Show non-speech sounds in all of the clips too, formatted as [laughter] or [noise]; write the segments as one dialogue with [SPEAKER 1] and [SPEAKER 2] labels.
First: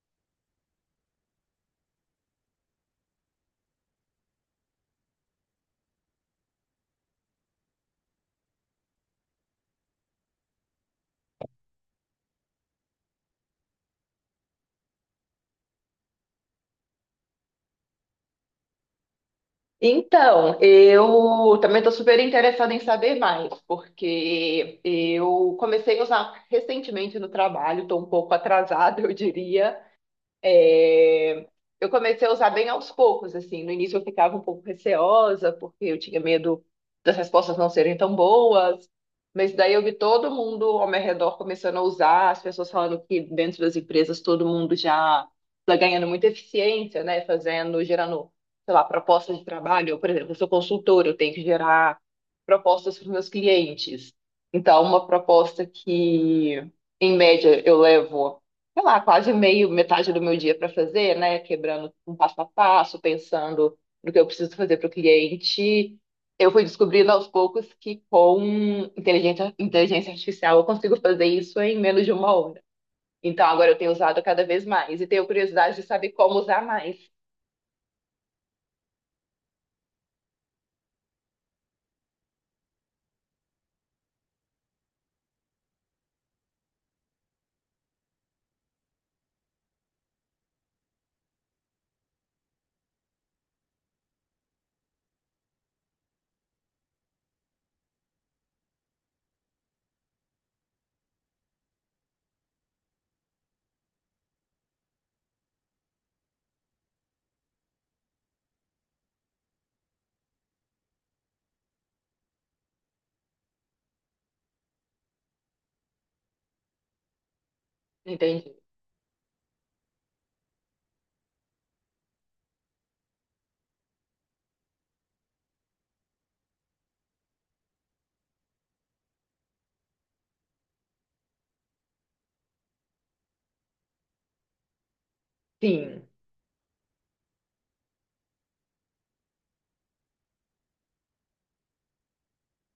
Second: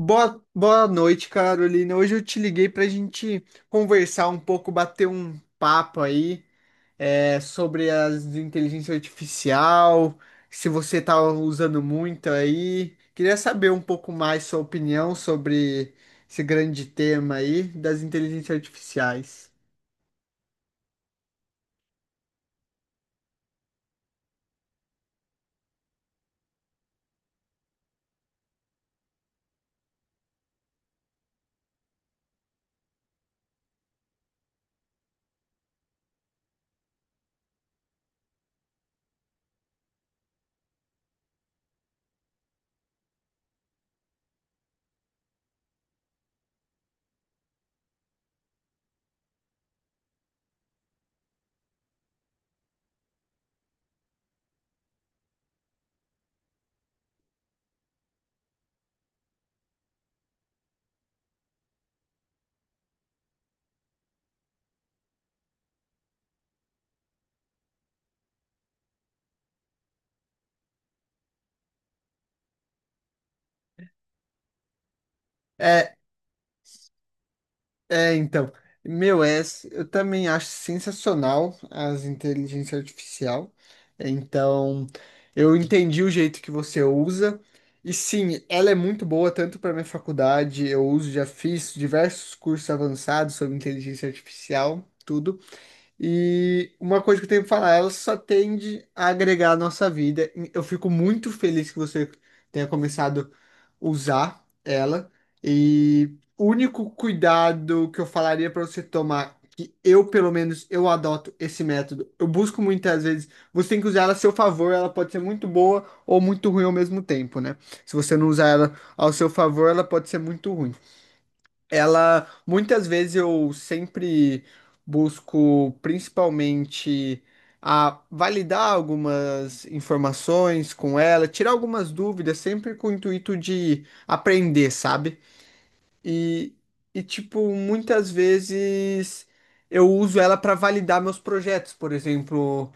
[SPEAKER 1] Boa noite, Carolina. Hoje eu te liguei para a gente conversar um pouco, bater um papo aí sobre as inteligência artificial, se você está usando muito aí. Queria saber um pouco mais sua opinião sobre esse grande tema aí das inteligências artificiais.
[SPEAKER 2] Então, eu também estou super interessada em saber mais, porque eu comecei a usar recentemente no trabalho, estou um pouco atrasada, [laughs] eu diria, é, eu comecei a usar bem aos poucos, assim. No início eu ficava um pouco receosa, porque eu tinha medo das respostas não serem tão boas. Mas daí eu vi todo mundo ao meu redor começando a usar, as pessoas falando que dentro das empresas todo mundo já está ganhando muita eficiência, né? Fazendo, gerando, sei lá, propostas de trabalho. Eu, por exemplo, eu sou consultora, eu tenho que gerar propostas para os meus clientes. Então, uma proposta que, em média, eu levo sei lá, quase meio, metade do meu dia para fazer, né? Quebrando um passo a passo, pensando no que eu preciso fazer para o cliente. Eu fui descobrindo aos poucos que com inteligência artificial eu consigo fazer isso em menos de 1 hora. Então agora eu tenho usado cada vez mais e tenho curiosidade de
[SPEAKER 1] É,
[SPEAKER 2] saber como usar mais.
[SPEAKER 1] É, então, meu, é, eu também acho sensacional as inteligência artificial. É, Então, eu entendi o jeito que você usa. E sim, ela é muito boa tanto para minha faculdade, eu uso, já fiz diversos cursos avançados sobre inteligência artificial, tudo. E uma coisa que eu tenho que falar, ela só tende a agregar à nossa vida. Eu fico muito feliz que você tenha começado a usar ela. E o único cuidado que eu falaria para você tomar, que eu, pelo menos, eu adoto esse método. Eu busco muitas vezes, você tem que usar ela a seu favor, ela pode ser muito boa ou muito ruim ao mesmo tempo, né? Se você não usar
[SPEAKER 2] Entende?
[SPEAKER 1] ela ao seu favor, ela pode ser muito ruim. Ela, muitas vezes eu sempre busco principalmente a validar algumas informações com ela, tirar algumas dúvidas, sempre com o intuito de aprender, sabe?
[SPEAKER 2] Sim.
[SPEAKER 1] E, e tipo, muitas vezes eu uso ela para validar meus projetos. Por exemplo,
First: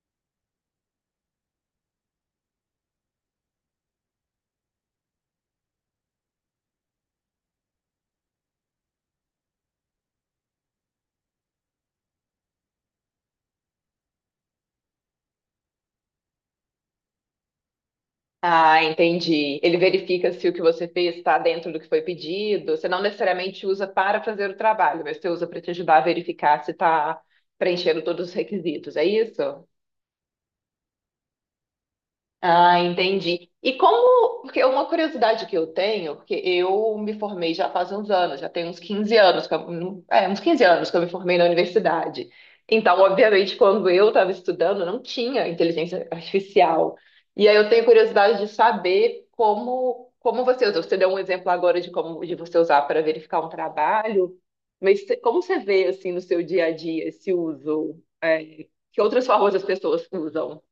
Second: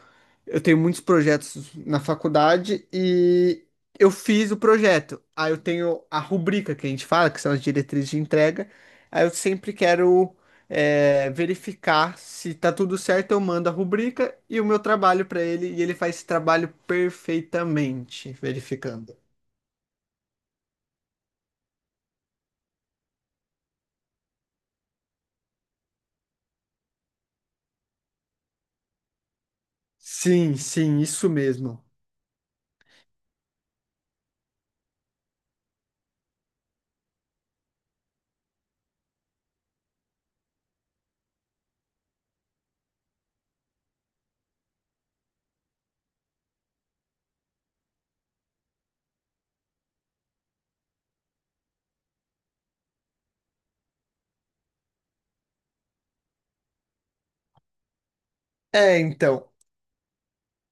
[SPEAKER 1] eu tenho muitos projetos na faculdade e eu fiz o projeto. Aí eu tenho a rubrica que a gente fala, que são as diretrizes de entrega. Aí eu sempre quero verificar se tá tudo certo, eu mando a rubrica e o meu trabalho para ele, e ele faz esse trabalho perfeitamente,
[SPEAKER 2] Ah,
[SPEAKER 1] verificando.
[SPEAKER 2] entendi. Ele verifica se o que você fez está dentro do que foi pedido. Você não necessariamente usa para fazer o trabalho, mas você usa para te ajudar a verificar se está preenchendo todos os requisitos. É isso?
[SPEAKER 1] Sim, sim, isso mesmo.
[SPEAKER 2] Ah, entendi. E como, porque uma curiosidade que eu tenho, porque eu me formei já faz uns anos, já tem uns 15 anos, uns 15 anos que eu me formei na universidade. Então, obviamente, quando eu estava estudando, não tinha inteligência artificial. E aí eu tenho curiosidade de saber como, como você usa. Você deu um exemplo agora de como de você usar para verificar um trabalho, mas como você vê assim no seu dia a dia esse uso?
[SPEAKER 1] É,
[SPEAKER 2] Que outras
[SPEAKER 1] então.
[SPEAKER 2] formas as pessoas usam?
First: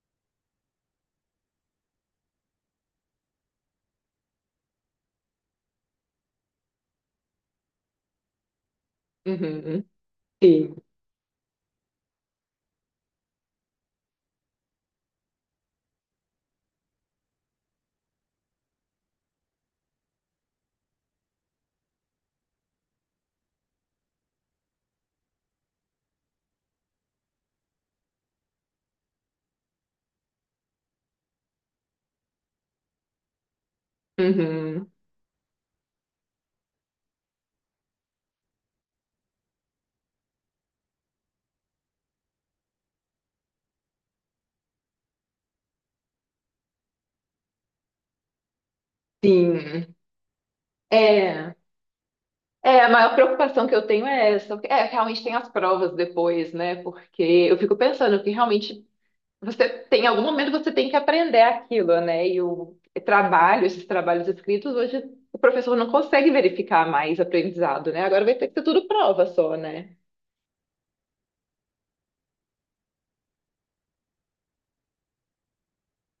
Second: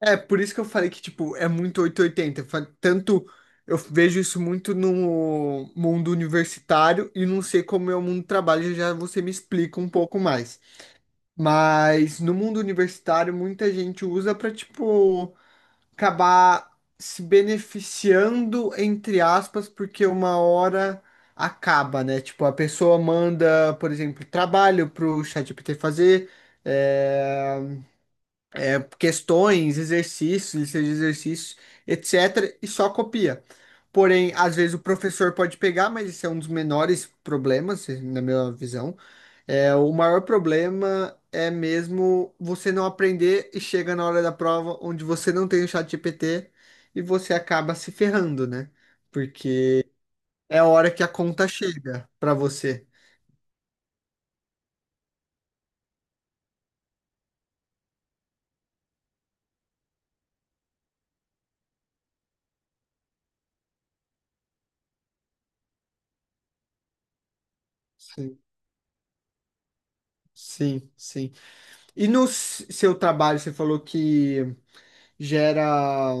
[SPEAKER 1] Por isso que eu falei que, tipo, é muito 880. Tanto eu vejo isso muito no mundo universitário e não sei como é o mundo do trabalho, já você me explica
[SPEAKER 2] Uhum.
[SPEAKER 1] um pouco mais.
[SPEAKER 2] Sim.
[SPEAKER 1] Mas no mundo universitário, muita gente usa pra, tipo, acabar se beneficiando, entre aspas, porque uma hora acaba, né? Tipo, a pessoa manda, por exemplo, trabalho pro ChatGPT fazer. eh, Questões, exercícios, listas de exercícios, etc., e só copia. Porém, às vezes o
[SPEAKER 2] Uhum,
[SPEAKER 1] professor pode pegar, mas esse é um dos menores problemas, na minha visão. É, o maior problema é mesmo você não aprender e chega na hora da prova onde você não tem o chat GPT e você acaba se ferrando, né? Porque
[SPEAKER 2] sim.
[SPEAKER 1] é a hora que a conta
[SPEAKER 2] É,
[SPEAKER 1] chega para você.
[SPEAKER 2] a maior preocupação que eu tenho é essa. É, realmente tem as provas depois, né? Porque eu fico pensando que realmente você tem, em algum momento você tem que aprender aquilo, né? E o trabalho, esses trabalhos escritos, hoje o professor não consegue verificar mais aprendizado, né? Agora vai
[SPEAKER 1] Sim,
[SPEAKER 2] ter que ser tudo prova só, né?
[SPEAKER 1] sim, sim. E no seu trabalho, você falou que gera,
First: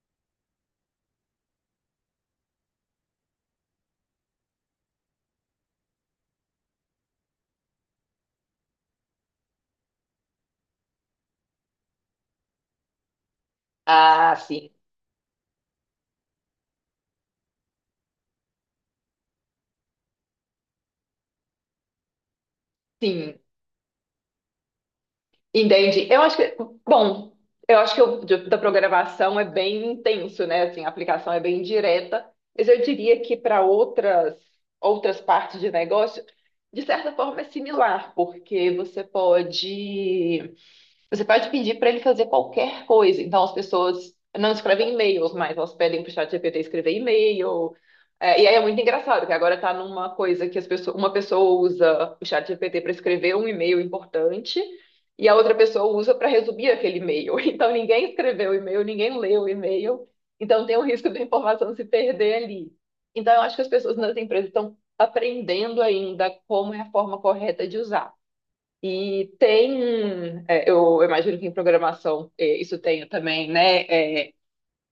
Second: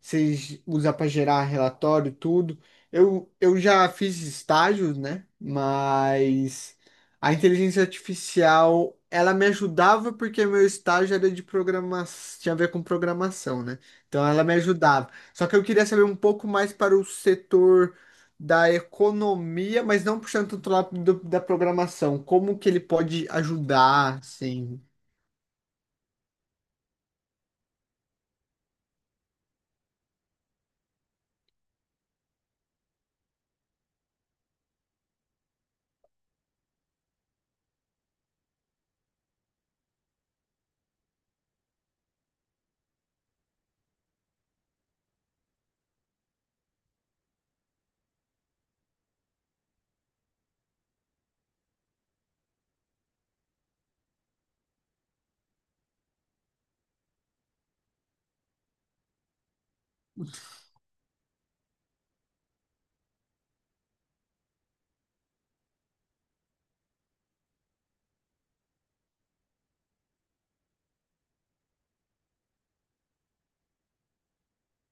[SPEAKER 1] vocês usam para gerar relatório, tudo. Eu já fiz estágios, né? Mas a inteligência artificial, ela me ajudava porque meu estágio era de programação, tinha a ver com programação, né? Então
[SPEAKER 2] Ah,
[SPEAKER 1] ela me
[SPEAKER 2] sim.
[SPEAKER 1] ajudava. Só que eu queria saber um pouco mais para o setor da economia, mas não puxando tanto lá da programação. Como que ele pode
[SPEAKER 2] Sim.
[SPEAKER 1] ajudar, sim.
[SPEAKER 2] Entendi. Eu acho que, bom, eu acho que o da programação é bem intenso, né? Assim, a aplicação é bem direta, mas eu diria que para outras partes de negócio, de certa forma é similar, porque você pode pedir para ele fazer qualquer coisa. Então as pessoas não escrevem e-mails, mas elas pedem para o ChatGPT escrever e-mail. É, e aí é muito engraçado que agora está numa coisa que as pessoas, uma pessoa usa o ChatGPT para escrever um e-mail importante e a outra pessoa usa para resumir aquele e-mail. [laughs] Então, ninguém escreveu o e-mail, ninguém leu o e-mail, então tem o risco da informação se perder ali. Então, eu acho que as pessoas nas empresas estão aprendendo ainda como é a forma correta de usar. E tem, é, eu imagino que em programação isso tenha também, né? É,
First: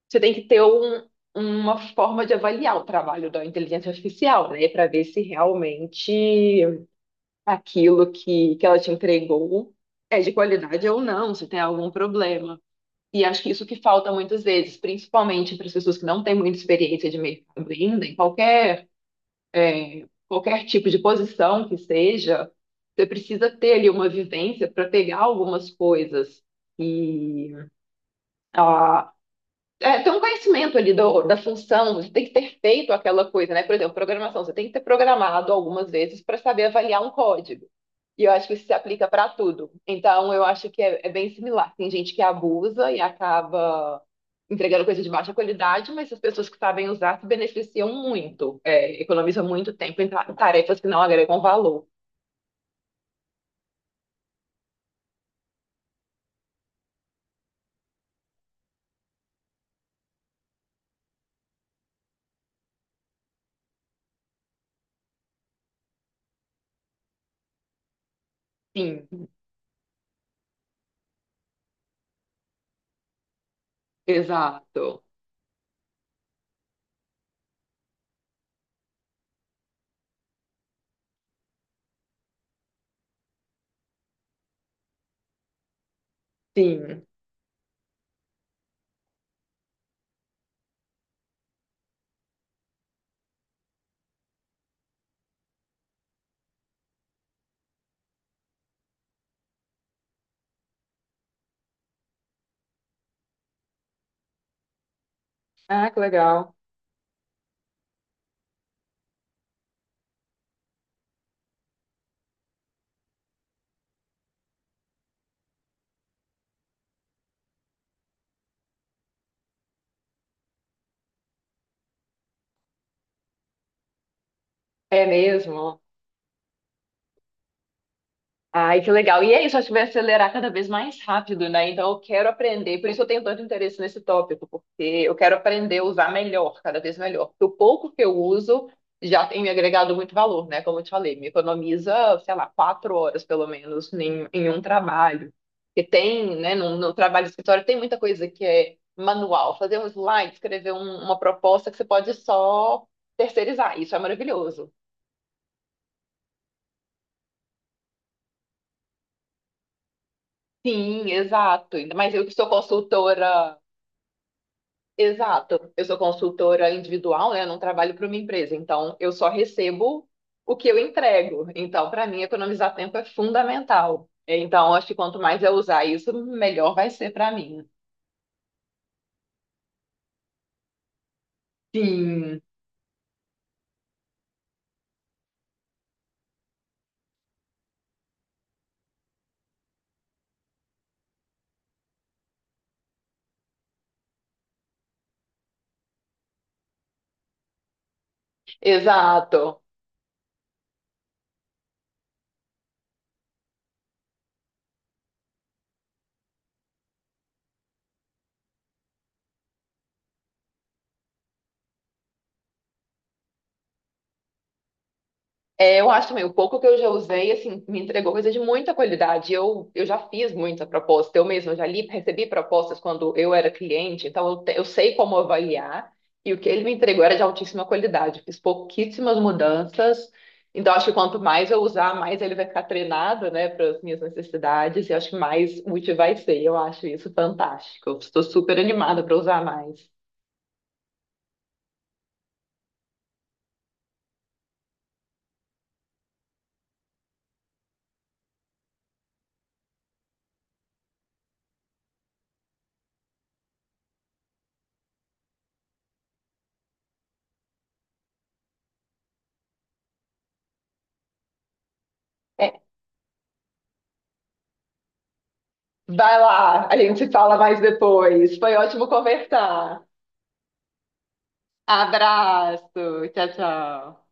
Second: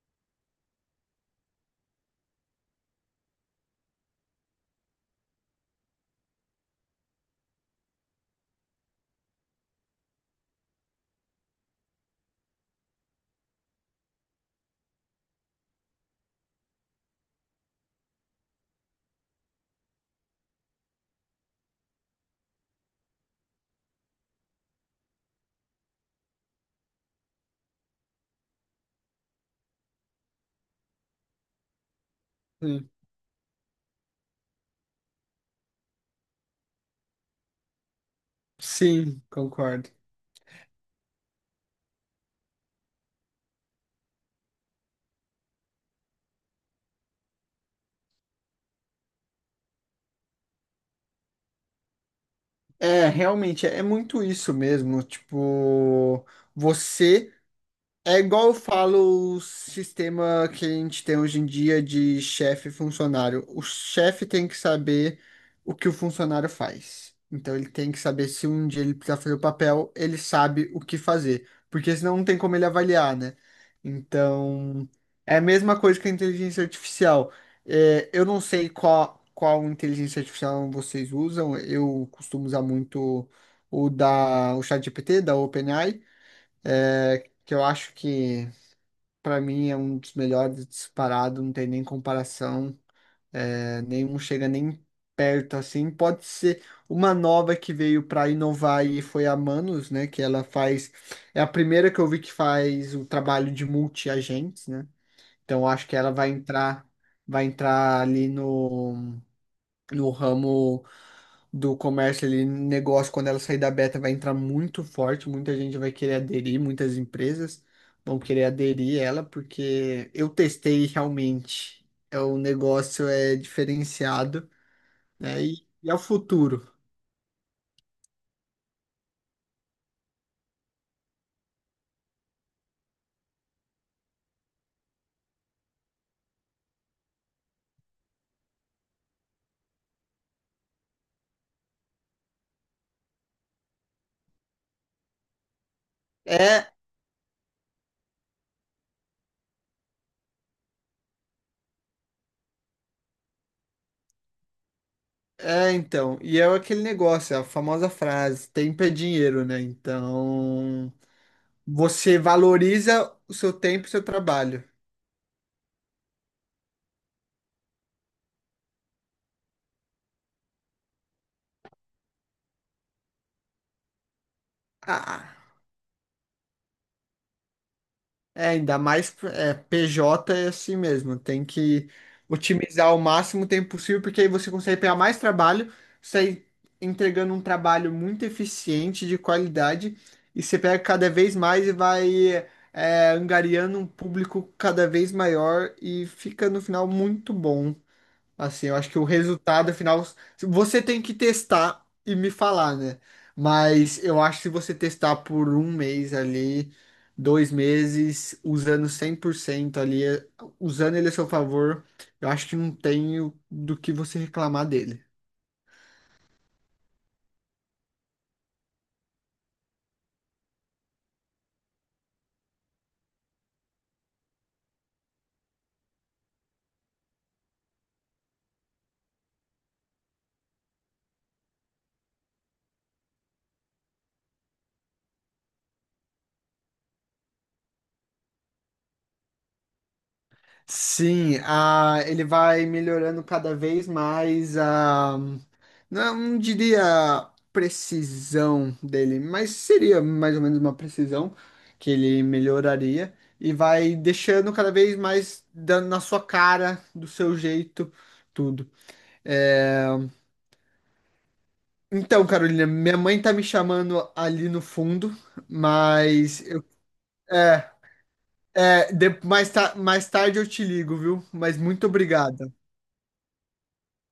[SPEAKER 2] você tem que ter um, uma forma de avaliar o trabalho da inteligência artificial, né? Para ver se realmente aquilo que ela te entregou é de qualidade ou não, se tem algum problema. E acho que isso que falta muitas vezes, principalmente para as pessoas que não têm muita experiência de mercado ainda, em qualquer, é, qualquer tipo de posição que seja, você precisa ter ali uma vivência para pegar algumas coisas. E é, ter um conhecimento ali da função, você tem que ter feito aquela coisa, né? Por exemplo, programação, você tem que ter programado algumas vezes para saber avaliar um código. E eu acho que isso se aplica
[SPEAKER 1] Sim,
[SPEAKER 2] para tudo.
[SPEAKER 1] concordo.
[SPEAKER 2] Então, eu acho que é bem similar. Tem gente que abusa e acaba entregando coisa de baixa qualidade, mas as pessoas que sabem usar se beneficiam muito, é, economizam muito tempo em tarefas que não agregam valor.
[SPEAKER 1] É, realmente, é muito isso mesmo. Tipo, você. É igual eu falo o sistema que a gente tem hoje em dia de chefe e funcionário. O chefe tem que saber o que o funcionário faz. Então ele tem que saber se um dia ele precisar
[SPEAKER 2] Sim,
[SPEAKER 1] fazer o papel, ele sabe o que fazer. Porque senão não tem como ele avaliar, né? Então
[SPEAKER 2] exato.
[SPEAKER 1] é a mesma coisa que a inteligência artificial. É, eu não sei qual inteligência artificial vocês usam. Eu costumo usar muito o ChatGPT, da OpenAI,
[SPEAKER 2] Sim.
[SPEAKER 1] é, que eu acho que. Para mim é um dos melhores disparado, não tem nem comparação, nenhum chega nem perto assim. Pode ser uma nova que veio para inovar e foi a Manus, né? Que ela faz, é a primeira que eu vi que faz o trabalho de multi-agentes, né? Então eu acho
[SPEAKER 2] Ah,
[SPEAKER 1] que
[SPEAKER 2] que
[SPEAKER 1] ela
[SPEAKER 2] legal.
[SPEAKER 1] vai entrar ali no ramo do comércio ali, negócio, quando ela sair da beta, vai entrar muito forte, muita gente vai querer aderir, muitas empresas vão querer aderir ela, porque eu testei e realmente, o negócio é diferenciado,
[SPEAKER 2] É
[SPEAKER 1] né? E,
[SPEAKER 2] mesmo.
[SPEAKER 1] e é o futuro.
[SPEAKER 2] Ai, que legal. E é isso, acho que vai acelerar cada vez mais rápido, né? Então eu quero aprender, por isso eu tenho tanto interesse nesse tópico, porque eu quero aprender a usar melhor, cada vez melhor. Porque o pouco que eu uso já tem me agregado muito valor, né? Como eu te falei, me economiza, sei lá, 4 horas pelo menos em, em um trabalho. Porque tem, né,
[SPEAKER 1] É,
[SPEAKER 2] no, no trabalho de escritório tem muita coisa que é manual, fazer um slide, escrever uma proposta que você pode só terceirizar. Isso é maravilhoso.
[SPEAKER 1] é então, e é aquele negócio, é a famosa frase, tempo é dinheiro, né? Então,
[SPEAKER 2] Sim, exato. Ainda mais
[SPEAKER 1] você
[SPEAKER 2] eu que sou
[SPEAKER 1] valoriza o seu
[SPEAKER 2] consultora.
[SPEAKER 1] tempo e o seu trabalho.
[SPEAKER 2] Exato. Eu sou consultora individual, né? Eu não trabalho para uma empresa, então eu só recebo o que eu entrego. Então, para mim, economizar tempo é fundamental. Então, acho que quanto
[SPEAKER 1] Ah.
[SPEAKER 2] mais eu usar isso, melhor vai ser para mim.
[SPEAKER 1] Ainda mais PJ é assim mesmo, tem que
[SPEAKER 2] Sim,
[SPEAKER 1] otimizar o máximo tempo possível, porque aí você consegue pegar mais trabalho, sai entregando um trabalho muito eficiente, de qualidade, e você pega cada vez mais e vai angariando um público cada vez maior e fica no final muito bom. Assim, eu acho que o
[SPEAKER 2] exato.
[SPEAKER 1] resultado final você tem que testar e me falar, né? Mas eu acho que se você testar por um mês ali, dois meses, usando 100% ali, usando ele a seu favor, eu acho que não tem do que você reclamar dele.
[SPEAKER 2] É, eu acho também, o pouco que eu já usei, assim, me entregou coisa de muita qualidade. Eu já fiz muita proposta, eu mesma já li, recebi propostas quando eu era cliente, então eu, eu sei como avaliar, e o que ele me entregou era de altíssima qualidade. Fiz pouquíssimas mudanças, então acho que quanto mais eu usar, mais ele vai ficar treinado, né, para as minhas necessidades, e acho que mais útil vai ser. Eu acho isso fantástico. Eu estou super animada para usar mais.
[SPEAKER 1] Sim, a, ele vai melhorando cada vez mais a. Não, não diria precisão dele, mas seria mais ou menos uma precisão que ele melhoraria e vai deixando cada vez mais dando na sua cara, do seu jeito, tudo. É, Então,
[SPEAKER 2] É,
[SPEAKER 1] Carolina, minha mãe tá me chamando ali no fundo,
[SPEAKER 2] vai
[SPEAKER 1] mas
[SPEAKER 2] lá, a gente se fala mais
[SPEAKER 1] é,
[SPEAKER 2] depois. Foi ótimo
[SPEAKER 1] mais,
[SPEAKER 2] conversar.
[SPEAKER 1] mais tarde eu te ligo, viu? Mas muito obrigado.
[SPEAKER 2] Abraço. Tchau, tchau.